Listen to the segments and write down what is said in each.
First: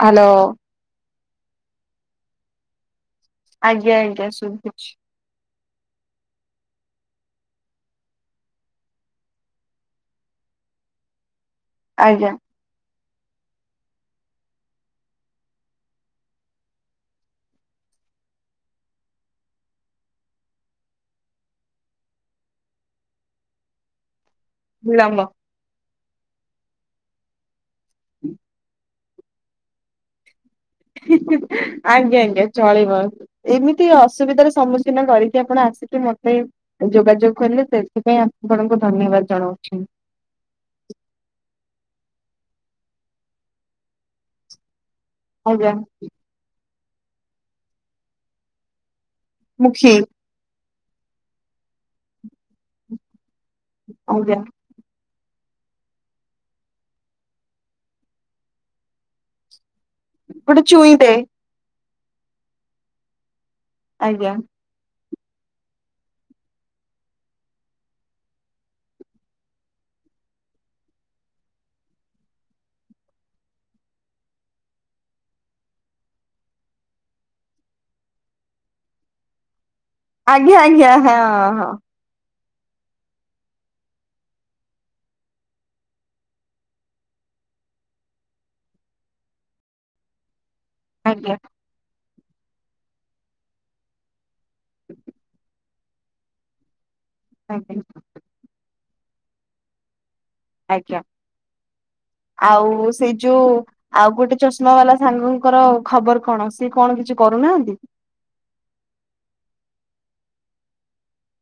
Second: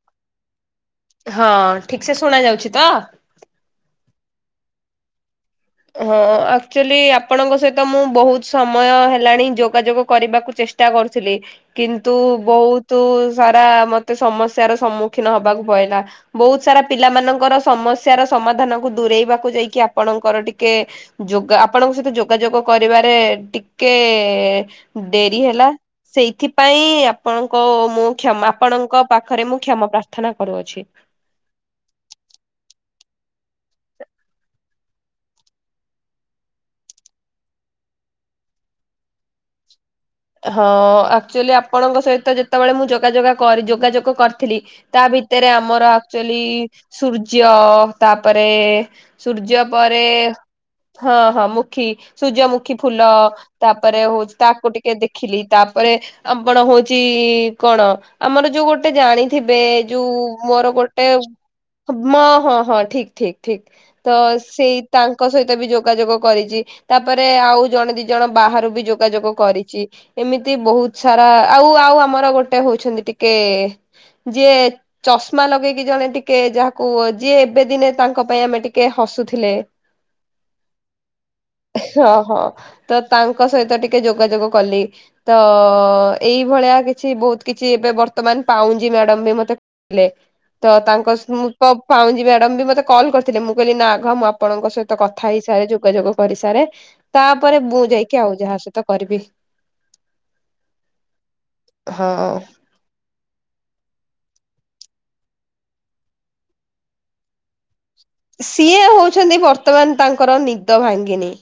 Hello. ହଁ ଠିକ ସେ ଶୁଣା ଯାଉଛି ତ। ଆଜ୍ଞା ଆଜ୍ଞା ଶୁଭୁଛି। ହଁ ଆକ୍ଚୁଆଲି ଆପଣଙ୍କ ସହିତ ମୁଁ ବହୁତ ସମୟ ହେଲାଣି ଯୋଗାଯୋଗ କରିବାକୁ ଚେଷ୍ଟା କରୁଥିଲି କିନ୍ତୁ ଆଜ୍ଞା ବହୁତ ତୁ ସାରା ମତେ ସମସ୍ୟାର ସମ୍ମୁଖୀନ ହବାକୁ ପଡିଲା। ବହୁତ ସାରା ପିଲା ମାନଙ୍କର ସମସ୍ୟା ର ସମାଧାନକୁ ଦୂରେଇବାକୁ ଯାଇକି ଆପଣଙ୍କର ଟିକେ ଟିକେ ଯୋଗ ଆପଣଙ୍କ ସହିତ ଯୋଗାଯୋଗ କରିବାରେ ଟିକେ ବିଳମ୍ବ। ଡେରି ହେଲା ସେଇଥିପାଇଁ ଆପଣଙ୍କ ମୁଁ କ୍ଷମା ଆପଣଙ୍କ ପାଖରେ ମୁଁ କ୍ଷମା ପ୍ରାର୍ଥନା କରୁଅଛି। ଆଜ୍ଞା ଆଜ୍ଞା ଚଳିବ। ଏମିତି ଅସୁବିଧାର ସମ୍ମୁଖୀନ କରିକି ଆପଣ ଆସିକି ମତେ ଯୋଗାଯୋଗ କଲେ ସେଥିପାଇଁ ଆପଣଙ୍କୁ ଧନ୍ୟବାଦ ଜଣାଉଛି। ହଁ ଆକ୍ଚୁଆଲି ଆପଣଙ୍କ ସହିତ ଯେତେବେଳେ ମୁଁ ଯୋଗାଯୋଗ କରି ଯୋଗାଯୋଗ କରିଥିଲି। ତା ଭିତରେ ଆଜ୍ଞା ଆମର ଆକ୍ଚୁଆଲି ସୂର୍ଯ୍ୟ ତାପରେ ସୂର୍ଯ୍ୟ ମୁଖୀ। ପରେ ହଁ ହଁ ମୁଖୀ ସୂର୍ଯ୍ୟମୁଖୀ ଫୁଲ। ତାପରେ ହଉଛି ଆଜ୍ଞା ତାକୁ ଟିକେ ଦେଖିଲି ତାପରେ ଆପଣ ହଉଛି କଣ ଆମର ଯୋଉ ଗୋଟେ ଜାଣି ଥିବେ ଯୋଉ ମୋର ଗୋଟେ ମା ହଁ ହଁ ଠିକ ଠିକ। ଠିକ ତ ଆଜ୍ଞା ସେଇ ତାଙ୍କ ସହିତ ବି ଯୋଗାଯୋଗ କରିଛି ତାପରେ ଆଉ ଜଣେ ଦି ଜଣ ବାହାରୁ ବି ଯୋଗାଯୋଗ କରି ଏମିତି ବହୁତ ସାରା ଆଉ ଆଉ ଆମର ଗୋଟେ ହଉଛନ୍ତି ଟିକେ ଯେ ଚଷମା ଲଗେଇକି ଜଣେ ଟିକେ ଯାହାକୁ ଯିଏ ଏବେ ଦିନେ ତାଙ୍କ ପାଇଁ ଆମେ ଟିକେ ହସୁଥିଲେ। ଆଜ୍ଞା ଆଜ୍ଞା ହଁ ହଁ। ସ ହଁ ତ ତାଙ୍କ ସହିତ ଟିକେ ଯୋଗାଯୋଗ କଲି। ତ ଏଇଭଳିଆ କିଛି ବହୁତ୍ କିଛି ଏବେ ବର୍ତ୍ତମାନ ପାଉଁଜି ମ୍ୟାଡାମ୍ ବି ମତେ। ଥିଲେ ତ ତାଙ୍କ ଆଜ୍ଞା ସ୍ମୃ ପାଉଁଜି ମ୍ୟାଡାମ୍ ବି ମତେ କଲ୍ କରିଥିଲେ ମୁଁ କହିଲି ନା ଘ ମୁଁ ଆପଣଙ୍କ ସହିତ କଥା ହେଇସାରେ ଯୋଗାଯୋଗ। କରିସାରେ ତାପରେ ଆଜ୍ଞା। ମୁଁ ଯାଇକି ଆଉ ଯାହା ସହିତ କରିବି। ଆଜ୍ଞା ହଁ। ଆଉ ସେଇ ଯୋଉ ଆଉ ଗୋଟେ ଚଷ୍ମା ବାଲା ସାଙ୍ଗଙ୍କର ଖବର କଣ ସିଏ କଣ କିଛି କରୁନାହାନ୍ତି। ସିଏ ହଉଛନ୍ତି ବର୍ତ୍ତମାନ ତାଙ୍କର ନିଦ ଭାଙ୍ଗିନୀ।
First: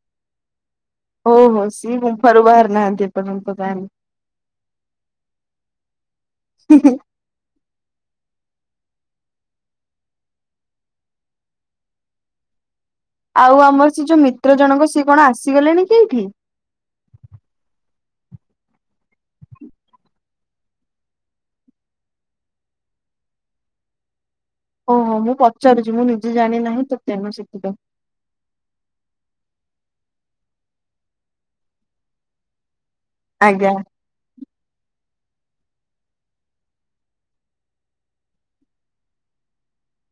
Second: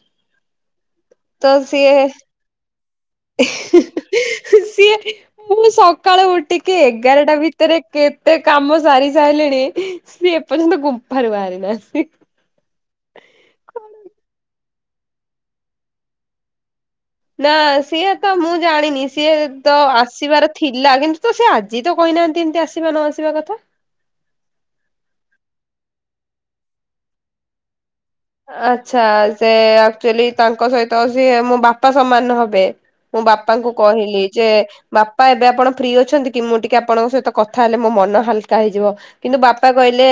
ଓହୋ ସିଏ ମୁଁ ଗୁମ୍ଫାରୁ ବାହାରିନି ନୀହାଁନ୍ତି ଏ ପର୍ୟ୍ଯନ୍ତ। [unintelligible] ସିଏ ମୁଁ ସକାଳୁ ଉଠିକି ଏଗାରଟା ଭିତ ଭିତରେ କେତେ କାମ ସାରି ସାରିଲେଣି ସିଏ ଏପର୍ଯ୍ୟନ୍ତ ଗୁମ୍ଫାରୁ ବାହାରି ନାହାନ୍ତି। ଆଉ ଆମର ସେ ଯୋଉ ମିତ୍ର ଜଣକ ସିଏ କଣ ଆସିଗଲେଣି କି ଏଇଠି। ନା ସିଏ ତ ମୁଁ ଜାଣିନି ସିଏ ତ ଆସିବାର ଥିଲା କିନ୍ତୁ ତ ସେ ଆଜି ଯିଏ ତ କହିନାହାନ୍ତି ଏମିତି ଆସିବା ନ ଆସିବା କଥା। ଓହୋ ମୁଁ ପଚାରୁଛି ମୁଁ ନିଜେ ଜାଣି ନାହିଁ ତ ତେଣୁ ସେଥିପାଇଁ। ଆଚ୍ଛା ସେ ଆକ୍ଚୁଆଲି ତାଙ୍କ ସହିତ ସିଏ ମୋ ବାପା ସମାନ ହବେ। ମୁଁ ବାପାଙ୍କୁ ଆଜ୍ଞା କହିଲି ଯେ ବାପା ଏବେ ଆପଣ ଫ୍ରି ଅଛନ୍ତି କି ମୁଁ ଟିକେ ଆପଣଙ୍କ ସହିତ କଥା ହେଲେ ମୋ ମନ ହାଲ୍କା ହେଇଯିବ।। କିନ୍ତୁ ବାପା କହିଲେ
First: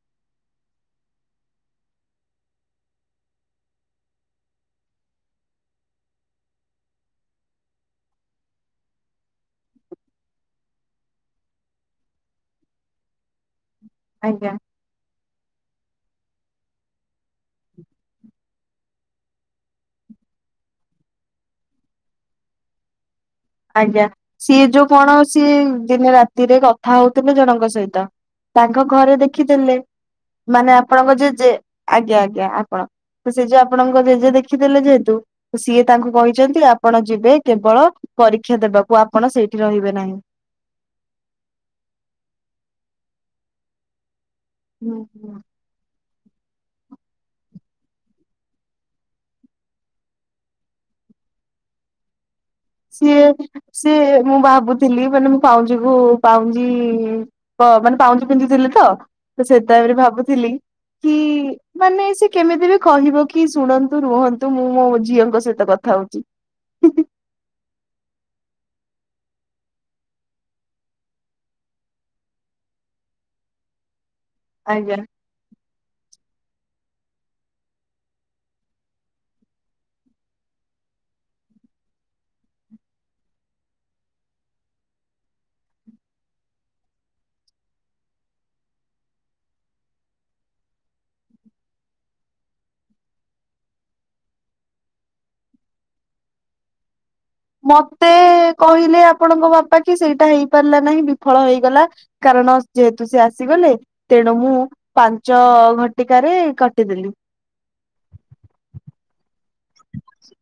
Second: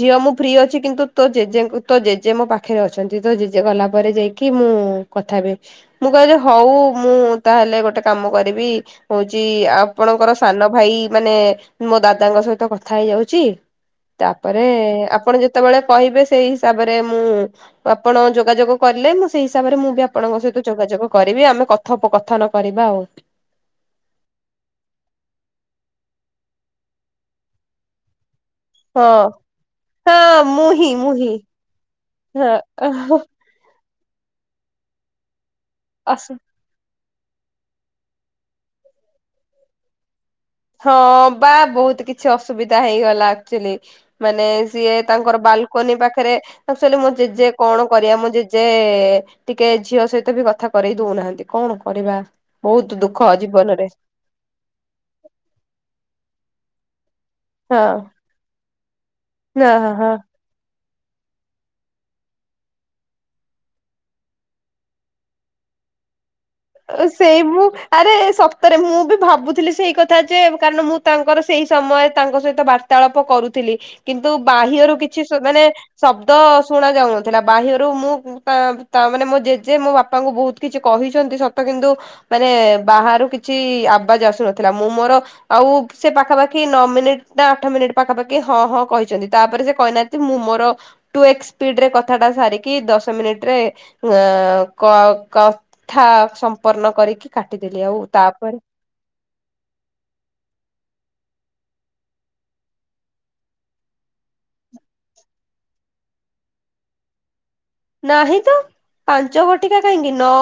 ଝିଅ ମୁଁ ଫ୍ରି ଅଛି କିନ୍ତୁ ତୋ ଜେଜେ ଙ୍କୁ ତ ଜେଜେ ଜେ ମୋ ପାଖରେ ଅଛନ୍ତି ତ ଜେଜେ ଗଲା ପରେ ଯାଇକି ମୁଁ କଥାହେବି ମୁଁ କହିଲି ହଉ ମୁଁ ତାହେଲେ ଗୋଟେ କାମ କରିବି। ହଉଛି ଆପଣଙ୍କର ସାନ ଭାଇ ମାନେ। ମୋ ଦାଦାଙ୍କ ସହିତ କଥା ହେଇଯାଉଛି। ଆଜ୍ଞା ତାପରେ ଆପଣ ଯେତେବେଳେ କହିବେ ସେଇ ହିସାବରେ ମୁଁ ଆପଣ ଯୋଗାଯୋଗ କିରିଲେ ମୁଁ ସେଇ ହିସାବରେ ମୁଁ ବି ଆପଣଙ୍କ ସହିତ ଯୋଗାଯୋଗ କରିବି ଆମେ କଥୋପକଥନ କରିବା ଆଉ। ଆଜ୍ଞା ସିଏ ଯୋଉ କଣ ସିଏ ଦିନେ ରାତିରେ କଥା ହଉଥିଲେ ଜଣଙ୍କ ସହିତ। ତାଙ୍କ ଘରେ ହଁ ଦେଖିଦେଲେ ହଁ ମୁଁ ମାନେ ହିଁ ମୁଁ ଆପଣଙ୍କ ହିଁ ଜେଜେ ଆଜ୍ଞା ଆଜ୍ଞା ହଁ ଆପଣ ସେ ଯେ ଆପଣଙ୍କ ଜେଜେ ଦେଖିଦେଲେ ଯେହେତୁ ସିଏ ତାଙ୍କୁ ଅସୁ କହିଛନ୍ତି ଆପଣ ଯିବେ କେବଳ ପରୀକ୍ଷା ଦେବାକୁ ଆପଣ ସେଇଠି ରହିବେ ନାହିଁ। ହଁ ପା ବହୁତ୍ କିଛି ଅସୁବିଧା ହେଇଗଲା ଆକ୍ଚୁଲି ମାନେ ସିଏ ନାହିଁ। ତାଙ୍କର ବାଲୁ କୁନି ପାଖରେ ଆକ୍ଚୁଆଲି ମୋ ଜେଜେ କଣ କରିବା ମୋ ଜେଜେ ଟିକେ ଝିଅ ସହିତ ବି କଥା କରେଇ ଦଉନାହାନ୍ତି କଣ କରିବା। ବହୁତ ସିଏ ଦୁଃଖ ଜୀବନରେ ସିଏ ମୁଁ ଭାବୁଥିଲି ମାନେ ମୁଁ ପାଉଁଜି କୁ ପାଉଁଜି। ହଁ ମାନେ ପାଉଁଜି ପିନ୍ଧୁଥିଲେ ତ ସେ ହଁ ହଁ। ତାବେରେ ହଁ। ଭାବୁଥିଲି କି ମାନେ ସେ କେମିତି ବି କହିବ କି ଶୁଣନ୍ତୁ ରୁହନ୍ତୁ ମୁଁ ମୋ ଝିଅଙ୍କ ସହିତ କଥା ହଉଛି। ସେଇ ମୁୁ ଆରେ ସତରେ ମୁଁ ବି ଭାବୁଥିଲି ସେଇ କଥା ଯେ କାରଣ ମୁଁ ତାଙ୍କର। ସେଇ ସମୟରେ ତାଙ୍କ ସହିତ ବାର୍ତ୍ତାଳାପ କରୁଥିଲି କିନ୍ତୁ ବାହ୍ୟରୁ ଆଜ୍ଞା। କିଛି ମାନେ ଶବ୍ଦ ଶୁଣା ଯାଉନଥିଲା ବାହ୍ୟରୁ ମୁଁ ତା ମାନେ ମୋ ଜେଜେ ମୋ ବାପାଙ୍କୁ ବହୁତ କିଛି କହିଛନ୍ତି ସତ ତ କିନ୍ତୁ ମାନେ ବାହାରୁ କିଛି ଆବାଜ୍ ଆସୁନଥିଲା ମୁଁ ମୋର। ଆଉ ସେ ପାଖାପାଖି ନଅ ମିନିଟ ନା ଆଠ ମିନିଟ ପାଖାପାଖି ହଁ ହଁ କହିଛନ୍ତି ତାପରେ ସେ କହିନାହାନ୍ତି ମୁଁ ମୋର ଟୁ ଏକ୍ସ ସ୍ପିଡିରେ କଥାଟା ସାରିକି ଦଶ ମିନିଟ୍ରେ ଅ କ କଥା ସମ୍ପନ୍ନ କରିକି। କାଟିଦେଲି ଆଉ ମତେ ତାପରେ କହିଲେ ଆପଣଙ୍କ ବାପା କି ସେଇଟା ହେଇପାରିଲା ନାହିଁ ବିଫଳ ହେଇଗଲା। କାରଣ ଯେହେତୁ ସେ ଆସିଗଲେ। ତେଣୁ ମୁଁ ପାଞ୍ଚ ଘଟିକାରେ କାଟିଦେଲି। ନାହିଁ ତ ପାଞ୍ଚ ଗଟିକା କାହିଁକି ନ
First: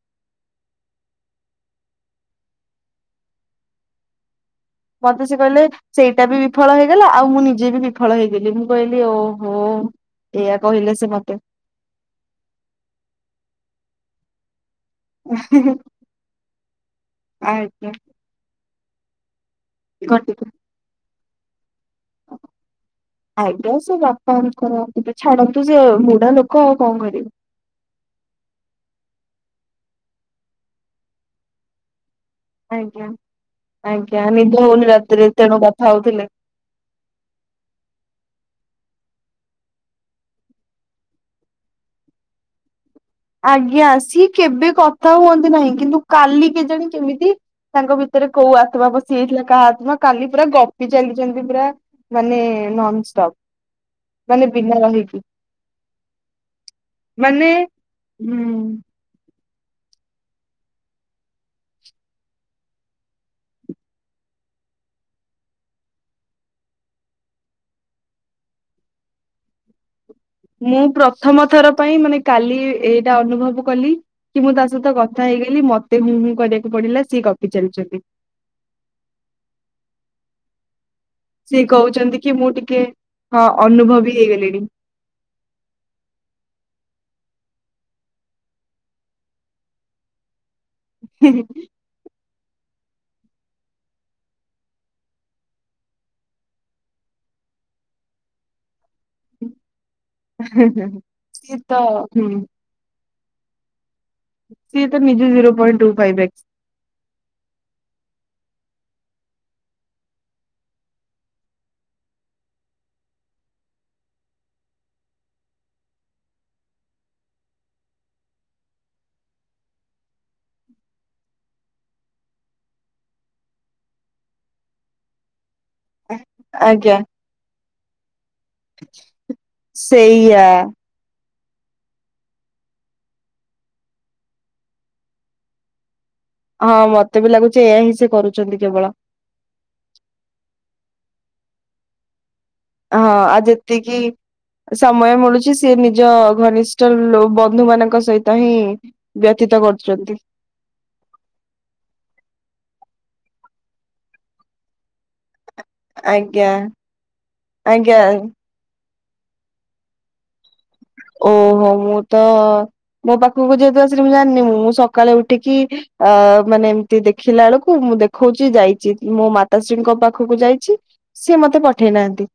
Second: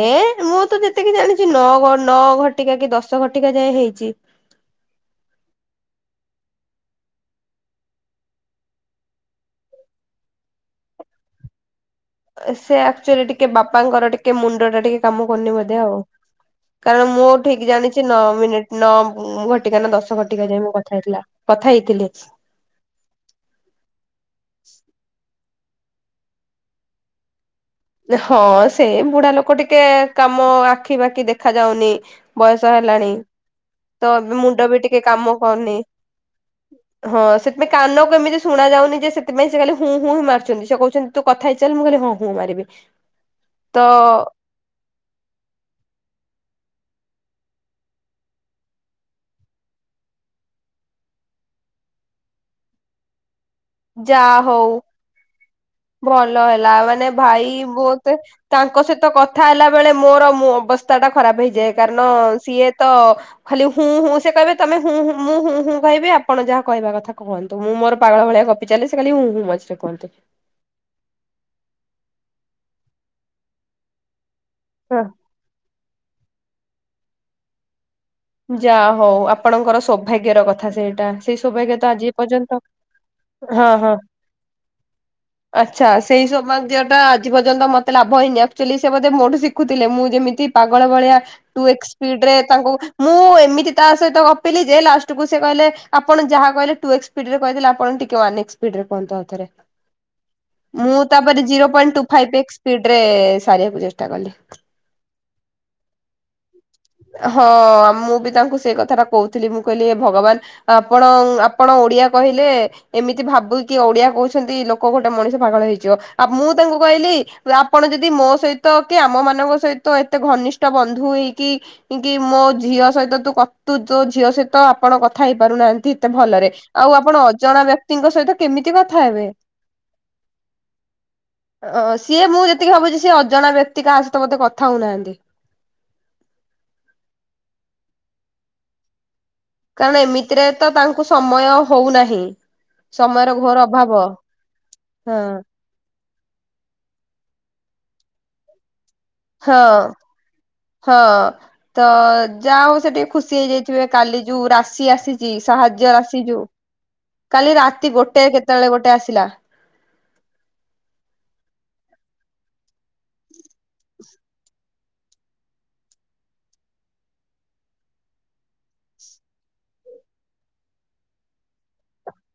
ଏ ମୁଁ ତ ଯେତିକି ଜାଣିଛି ନଅ ନଅ ଘଟିକା କି ଦଶ ଘଟିକା ଯାଏଁ ହେଇଛି। ମତେ ସେ କହିଲେ ସେଇଟା ବି ବିଫଳ ହେଇଗଲା ଆଉ ମୁଁ ନିଜେ ବି ବିଫଳ ହେଇଗଲି ମୁଁ କହିଲି ଓହୋ। ଏଇଆ କହିଲେ ସେ ମତେ। ସେ ଆକ୍ଚଲି ଟିକେ ବାପାଙ୍କର ଟିକେ ମୁଣ୍ଡ ଟା ଟିକେ କାମ କରନି ବୋଧ ଆଉ କାରଣ ମୁଁ ଠିକ ଆଜ୍ଞା ଜାଣିଚି ନଅ ମିନିଟ ନଅ ଘ କଟିକା ନା ଦଶ ଘଟିକୁ ଘଟିକା ଯାଇ ମୁଁ କଥା ହେଇଥିଲା କଥା ହେଇଥିଲି। ଆଜ୍ଞା ସେ ବାପାଙ୍କର ଛାଡନ୍ତୁ ସେ ବୁଢା ଲୋକ ଆଉ କଣ କରିବେ। ହଁ ସେ ବୁଢା ଲୋକ ଟିକେ କାମ ଆଖି ବାଖି ଦେଖା ଯାଉନି। ବୟସ ଆଜ୍ଞା ହେଲାଣି ତ ଆଜ୍ଞା ଏବେ ନିଦ ମୁଣ୍ଡ ବି ହଉନି ଟିକେ ରାତିରେ କାମ ତେଣୁ କରୁନି କଥା ହଉଥିଲେ। ହଁ ସେଥିପାଇଁ କାନକୁ ଏମିତି ଶୁଣା ଯାଉନି ଯେ ସେଥିପାଇଁ ସେ ଖାଲି ହୁଁ ହୁ ହିଁ ମାରୁଚନ୍ତି ସେ କହୁଚନ୍ତି ତୁ କଥା ହେଇଚିଲ ମୁଁ କହିଲି ହଁ ହଁ ମାରିବି। ତ ଆଜ୍ଞା ସିଏ କେବେ କଥା ହୁଅନ୍ତି ନାହିଁ କିନ୍ତୁ କାଲି କେଜାଣି କେମିତି ତାଙ୍କ ଭିତରେ କୋଉ ଆତ୍ମା ପଶିଯାଇଥିଲା କାହା ଆତ୍ମା କାଲି ପୁରା ଗପି ଚାଲିଛନ୍ତି ପୁରା। ମାନେ ନନ୍‌ଷ୍ଟପ ମାନେ ବିନା ରହିକି। ଭଲହେଲା ମାନେ ଭାଈ ବୋଉତୁ ହୁଁ। ତାଙ୍କ ସହିତ କତ୍ ଥା ହେଲା ବେଳେ ମୋର ଅବସ୍ଥା ଟା ଖରାପ ହେଇଯାଏ କାରଣ ସିଏ ତ ଖାଲି ହୁଁ ହୁଁ ସେ କହିବେ ତମେ ହୁଁ ହୁଁ ମୁଁ ହୁଁ ହୁଁ କହିବି ଆପଣ ଯାହା କହିବା କଥା କୁହନ୍ ନ୍ତୁ ମୁଁ ମୋର ପାାଗଳ ଭଳିଆ ଗପି ଚାଲିଲି ସେ ଖାଲି ହୁଁ ହୁଁ ମଝିରେ କୁହନ୍ତି। ମୁଁ ପ୍ରଥମଥର ପାଇଁ ମାନେ କାଲି ଏଇଟା ଅନୁଭବ କଲି। କି ମୁଁ ତା ସହିତ କଥା ହେଇଗଲି ମତେ ହୁଁ ହୁଁ କରିବାକୁ ପଡିଲା ସିଏ ଗପି ଚାଲିଛନ୍ତି। ଯାହା ହଉ ଆପଣଙ୍କର ସୌଭାଗ୍ୟ ର କଥା ସେଇଟା। ସେଇ ସେଏ ସୌଭାଗ୍ୟ ତ ଆଜି କହୁଛନ୍ତି କି ମୁଁ ପର୍ଯ୍ୟନ୍ତ ଟିକେ ହଁ ଅନୁଭବୀ ହେଇଗଲିଣି। ଆଚ୍ଛା ସେଇ ସମୟତିଟା ଆଜି ପର୍ଯ୍ୟନ୍ତ ମତେ ଲାଭ ହେଇନି ଆକ୍ଚଲି ସେ ବୋଧେ ମୋଠୁ ଶିଖୁଥିଲେ ମୁଁ ଯେମିତି ପାଗଳ ଭଳିଆତୁ ଟୁ ଏକ୍ସ ସ୍ପିଡରେ ତାଙ୍କୁ ମୁଁ ଏମିତି ତା ସହିତ ଗପିଲି ଯେ ଲାଷ୍ଟକୁୁ ସେ କହିଲେ ଆପଣ ଯାହା କହିଲେ ଟୁ ଏକ୍ସ ସ୍ପିଡ଼ ରେ କହି ଆପଣ ଟିକେ ୱାନ ଏକ୍ସ ସ୍ପିଡ଼ ରେ କୁହନ୍ତୁ। ମୁଁ ତାପରେ ସିଏ ଜିରୋ ତ ପଏଣ୍ଟ ତୁ ହୁଁ ଫାଇଫ ଏକ୍ସ ସ୍ପିଡ ରେ ସାରିବାକୁ ଚେଷ୍ଟା କଲି। ସିଏ ତ ନିଜେ zero point two five x. ହଁ ମୁଁ ବି ତାଙ୍କୁ ସେଇ କଥା ଟା କହୁଥିଲି ମୁଁ କହିଲି ଏ ଭଗବାନ। ଆପଣ ଆପଣ ଓଡିଆ କହିଲେ। ଏମିତି ଭାବୁ କି ଓଡିଆ କହୁଛନ୍ତି ଲୋକ ଗୋଟେ ମଣିଷ ପାଗଳ ହେଇଯିବ ଆ ମୁଁ ତାଙ୍କୁ କହିଲି ଆପଣ ଯଦି ମୋ ସହିତ କି ଆମ ମାନଙ୍କ ସହିତ ଏତେ ଘନିଷ୍ଠ ବନ୍ଧୁ ହେଇ କି କି ମୋ ଝିଅ ସହିତ ତୁ କ ତୁ ତୋ ଝିଅ ସହିତ ଆପଣ କଥା ହେଇ ପାରୁନାହାନ୍ ନ୍ତି ଭଲରେ ଆଉ ଆଜ୍ଞା ଆପଣ ଅଜଣା ବ୍ୟକ୍ କ୍ତିଙ୍କ ସହିତ କେମିତି କଥା ହେବେ? ସେଇଆ ଓ ସିଏ ମୁଁ ଯେତିକି ଭାବୁଚି ସିଏ ଅଜଣା ବ୍ୟକ୍ତି କାହା ସହିତ ବୋଧେ କଥା ହଉନାହାନ୍ତି। ହଁ ମତେ ବି ଲାଗୁଛି ଏହା ହିଁ ସେ କରୁଚନ୍ତି କେବଳ। କାରଣ ଏମିତିରେ ତ ତାଙ୍କୁ ସମୟ ହଉନାହିଁ। ହଁ ସମୟର ଆଉ ଘୋର ଯେତିକି ଅଭାବ ସମୟ ହଁ ମିଳୁଛି ସେ ସେ ନିଜ ଘନିଷ୍ଠ ଲୋ ବନ୍ଧୁ ମାନଙ୍କ ସହିତ ହିଁ ହଁ। ବ୍ୟତୀତ କରୁଛନ୍ତି ହଁ ତ ଯା ହଉ ସେ ଟିକେ ଖୁସି ହେଇଯାଇଥିବେ କାଲି ଯୋଉ ରାଶି ଆସି ଚି ସାହାଯ୍ୟ ଆସିି ଯୋଉ ଆଜ୍ଞା କାଲି ରାତି ଆଜ୍ଞା ଗୋଟେ କେତେବେଳେ ଗୋଟେ ଆସିଲା। ଓହୋ ମୁଁ ତ ମୋ ପାଖକୁ ଯେହେତୁ ଆସିନି ମୁଁ ଜାଣିନି ମୁଁ ସକାଳେ ଉଠିକି ଆ ମାନେ ଏମିତି ଦେଖିଲା ବେଳକୁ ମୁଁ ଦେଖ୍ ଖୋଉଚି ଯାଇଚି ମୋ ମାତାଶ୍ରୀଙ୍କ ପାଖୁକୁ ଯାଇଚି ସିଏ ମତେ ପଠେଇ ନାହାନ୍ତି।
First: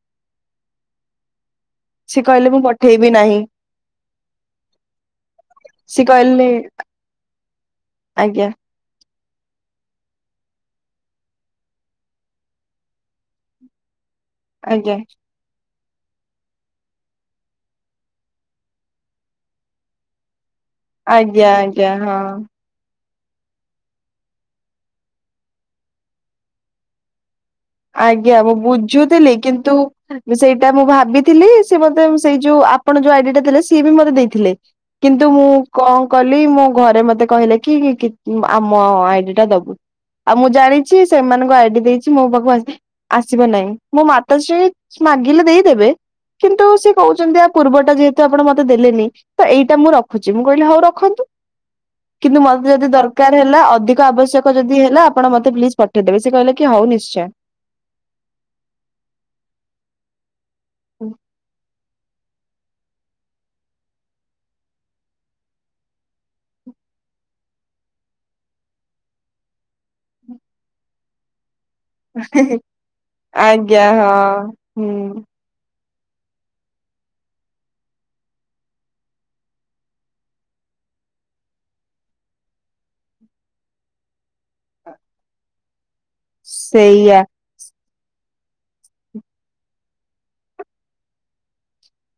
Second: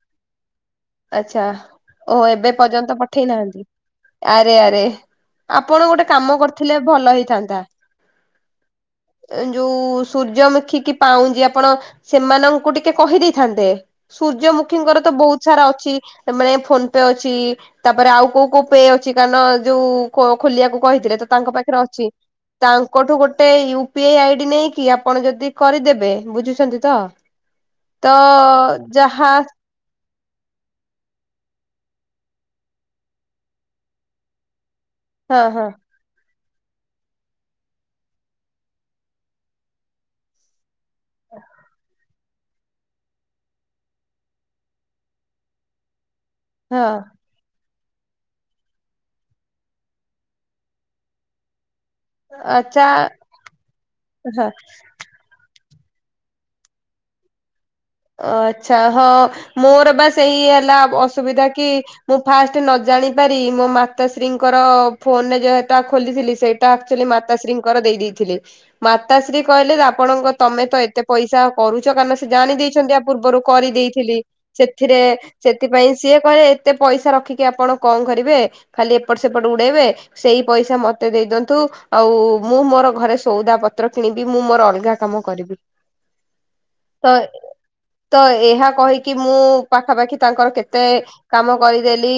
ଆଛା ଓହୋ ସିଏ କହିଲେ ଏବେ ମୁଁ ପର୍ଯ୍ୟନ୍ତ ପଠେଇବି ପଠେଇ ନାହିଁ ନାହାନ୍ତି ଆରେ ଆରେ। ଆପଣ ସିଏ ଗୋଟେ କାମ କହିଲେ କରିଥିଲେ ଭଲ ହେଇଥାନ୍ତା। ଆଜ୍ଞା। ଯୋଉ ସୂର୍ଯ୍ୟମୁଖୀ କିି ପାଉଁଜି ଆପଣ ସେମାନଙ୍କୁ ଟିକେ କହିଦେଇଥାନ୍ତେ। ସୂର୍ଯ୍ୟମୁଖୀ ଆଜ୍ଞା ଙ୍କର ତ ବହୁତ ସାରା ଅଛି ମାନେ ଫୋନ ପେ ଅଛି। ତାପରେ ଆଉ କୋଉ କୋଉ ପେ ଅଛି କାରଣ ଯୋଉ ଖୋ ଖୋଲିବାକୁ କହିଥିଲେ ତ ଆଜ୍ଞା ତାଙ୍କ ପାଖରେ ଆଜ୍ଞା ଅଛି। ହଁ ତାଙ୍କଠୁ ଗୋଟେ ୟୁ ପି ଆଇ ଆଇଡି ନେଇକି ଆପଣ ଯଦି କରିଦେବେ ବୁଝୁଛନ୍ତି ତ। ତ ଆଜ୍ଞା ମୁଁ ଯାହା ବୁଝୁଥିଲି କିନ୍ତୁ। ସେଇଟା ମୁଁ ଭାବିଥିଲି ସିଏ ମତେ ସେଇ ଯୋଉ ଆପଣ ଯୋଉ ଆଇଡି ଟା ଦେଇଥିଲେ ସିଏ ବି ମତେ ଦେଇଥିଲେ। କିନ୍ତୁ ହଁ ମୁଁ ହଁ କଁ କଲି ମୋ ଘରେ ମତେ କହିଲେ କି କି ଆମ ଆଇଡି ଟା ଦବୁ। ଆଉ ମୁଁ ଜାଣିଛି ସେମାନଙ୍କ ଆଇଡି ଦେଇଛି ମୋ ପାଖକୁ ଆସିି ଆସିବ ନାହିଁ ମୋ ମାତା ଶ୍ରୀ ମାଗିଲେ ଦେଇଦେବେ କିନ୍ତୁ ହଁ ସେ କହୁଛନ୍ତି। ପୂର୍ବଟା ଯେହେତୁ ଆପଣ ମତେ ଦେଲେନି ତ ଏଇଟା ମୁଁ ରଖୁଛି ମୁଁ କହିଲି ହଉ ରଖନ୍ତୁ। କିନ୍ତୁ ମତେ ଆଚ୍ଛା ଯଦି ଦରକାର ହେଲା ଅଧିକ ହଁ। ଆବଶ୍ୟକ ଯଦି ହେଲା। ଆପଣ ମତେ ପ୍ଲିଜ ପଠେଇ ଦବେ ସେ କହିଲେ କି ହଉ ନିଶ୍ଚୟ। ଅ ଆଚ୍ଛା ହଁ ମୋର ବା ସେଇ ହେଲା ଅସୁବିଧା କି ମୁଁ ଫାଷ୍ଟ ନ ଜାଣି ପାରି ମୋ ମାତାଶ୍ରୀ ଙ୍କର ଫୋନ ରେ ଯେହେଟା ଖୋଲିଥିଲି ସେ ଟା ଆକ୍ଚୁଆଲି ମାତାଶ୍ରୀଙ୍କ ର ଦେଇ ଦେଇଥିଲି ମାତାଶ୍ରୀ କହିଲେ ଯେ ଆପଣଙ୍କ ତମେ ତ ଏତେ ପଇସା। କରୁଛ କାରଣ ସେ ଜାଣି ଦେଇଛନ୍ତି ଆ ପୂର୍ବରୁ ଆଜ୍ଞା କରିଦେଇଥିଲି ହଁ ସେଥି ହୁଁ ଥିରେ ସେଥିପାଇଁ ସିଏ କହିଲେ ଏତେ ପଇସା ରଖିକି ଆପଣ କଣ କରିବେ। ଖାଲି ଏପଟ ସେପଟ ଉଡେଇବେ। ସେଇ ପଇସା ମତେ ଦେଇ ଦିଅନ୍ତୁ ଆଉ ମୁଁ ମୋର ଘରେ ସଉଦା ପତ୍ର କିଣିବି ମୁଁ ମୋର ଅଲଗା‌। କାମ କରିବି। ତ ସେଇଆ। ତ ଏହା କହିକି ମୁଁ ପାଖା ପାଖି ତାଙ୍କର କେତେ। କାମ କରିଦେଲି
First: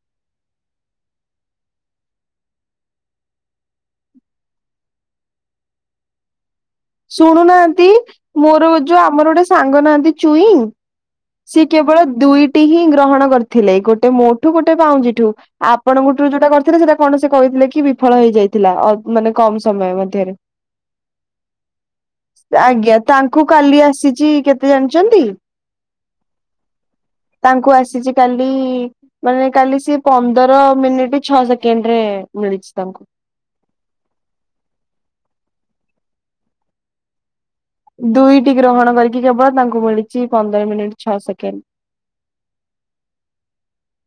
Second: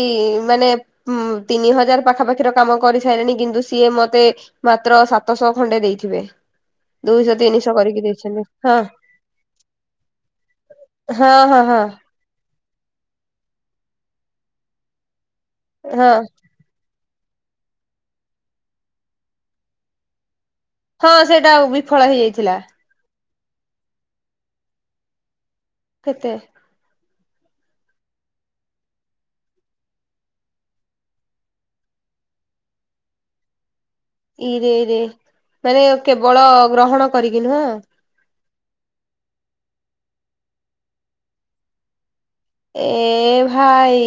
ମାନେ‌। ହୁଁ ତିନି ହଜାର ପାଖା ପାଖିର କାମ କରି ସାରି ଲିଣି କିନ୍ତୁ ସିଏ ମତେ। ମାତ୍ର ସାତଶ ଖଣ୍ଡେ ଦେଇଥିବେ। ଦୁଇଶହ ତିନିଶହ ଶୁଣୁନାହାନ୍ତି କରିକି ଦେଇଛନ୍ତି ମୋର ହଁ ଯୋଉ ଆମର ଗୋଟେ ସାଙ୍ଗ ନାହାନ୍ତି ଚୁଇଁ। ହଁ ହଁ ସିଏ ହଁ କେବଳ ଦୁଇଟି ହିଁ ଗ୍ରହଣ କରିଥିଲେ ଗୋଟେ ମୋଠୁ ଗୋଟେ ପାଉଁଜିଠୁ। ହଁ। ଆପଣଙ୍କଠୁ ଯୋଉଟା କରିଥିଲେ ସେଟା କଣ ସେ କହିଥିଲେ କି ବିଫଳ ହେଇ ଯାଇଥିଲା ଅ ମାନେ କମ୍ ସମୟ ମଧ୍ୟରେ। ହଁ ସେଇଟା ଆଉ ବିଫଳ ହେଇଯାଇଥିଲା। ଆଜ୍ଞା ତାଙ୍କୁ କାଲି ଆସିଛି କେତେ ଜାଣିଛନ୍ତି? କେତେ? ତାଙ୍କୁ ଆସିଛି କାଲି। ମାନେ କାଲି ସେ ପନ୍ଦର ମିନିଟ ଛଅ ସେକେଣ୍ଡ ରେ ମିଳିଛି ତାଙ୍କୁ। ଇରେ ଇରେ ମାନେ କେବଳ ଗ୍ରହଣ କରିକି ନୁହଁ। ଦୁଇଟି ଗ୍ରହଣ କରିକି କେବଳ ତାଙ୍କୁ ମିଳିଛି ପନ୍ଦର ମିନିଟ ଛଅ ସେକେଣ୍ଡ। ଏ ଭାଇ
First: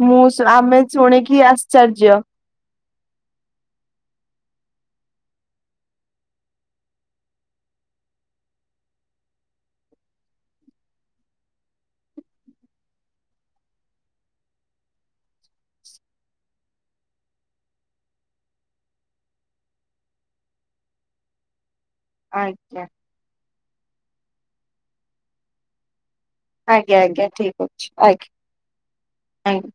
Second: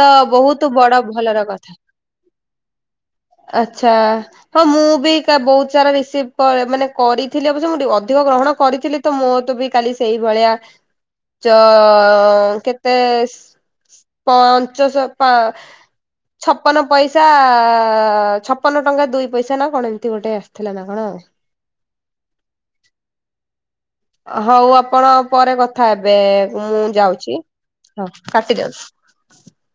ତ ବହୁତ ବଡ ଭଲର କଥା। ଯ୍ୟ। ଆଚ୍ଛା। ହଁ ମୁଁ ବି କା ବହୁତ ସାରା ରିସିଭ କ ମାନେ କରିଥିଲି ଅବଶ୍ୟ ମୁଁ ଟିକେ ଅଧିକ ଗ୍ରହଣ କରିଥିଲି। ତ ମୋର ତ ବି କାଲି ସେଇ ଭଳିଆ ଚ କେତେ। ପାଞ୍ଚଶହ ପାଁ ଛପନ ପଇସା। ଅ ଛପନ ଟଙ୍କା ଦୁଇ ପଇସା ନା କଣ ଏମିତି ଗୋଟେ ଆସିଥିଲା ନା କଣ ଆଉ। ଆଜ୍ଞା। ହଉ ଆପଣ ପରେ କଥା ହେବେ ମୁଁ ଆଜ୍ଞା ଆଜ୍ଞା ଯାଉଚି ଠିକ ଅଛି ହଁ ଆଜ୍ଞା କାଟି ଦିଅନ୍ତୁ। ଆଜ୍ଞା।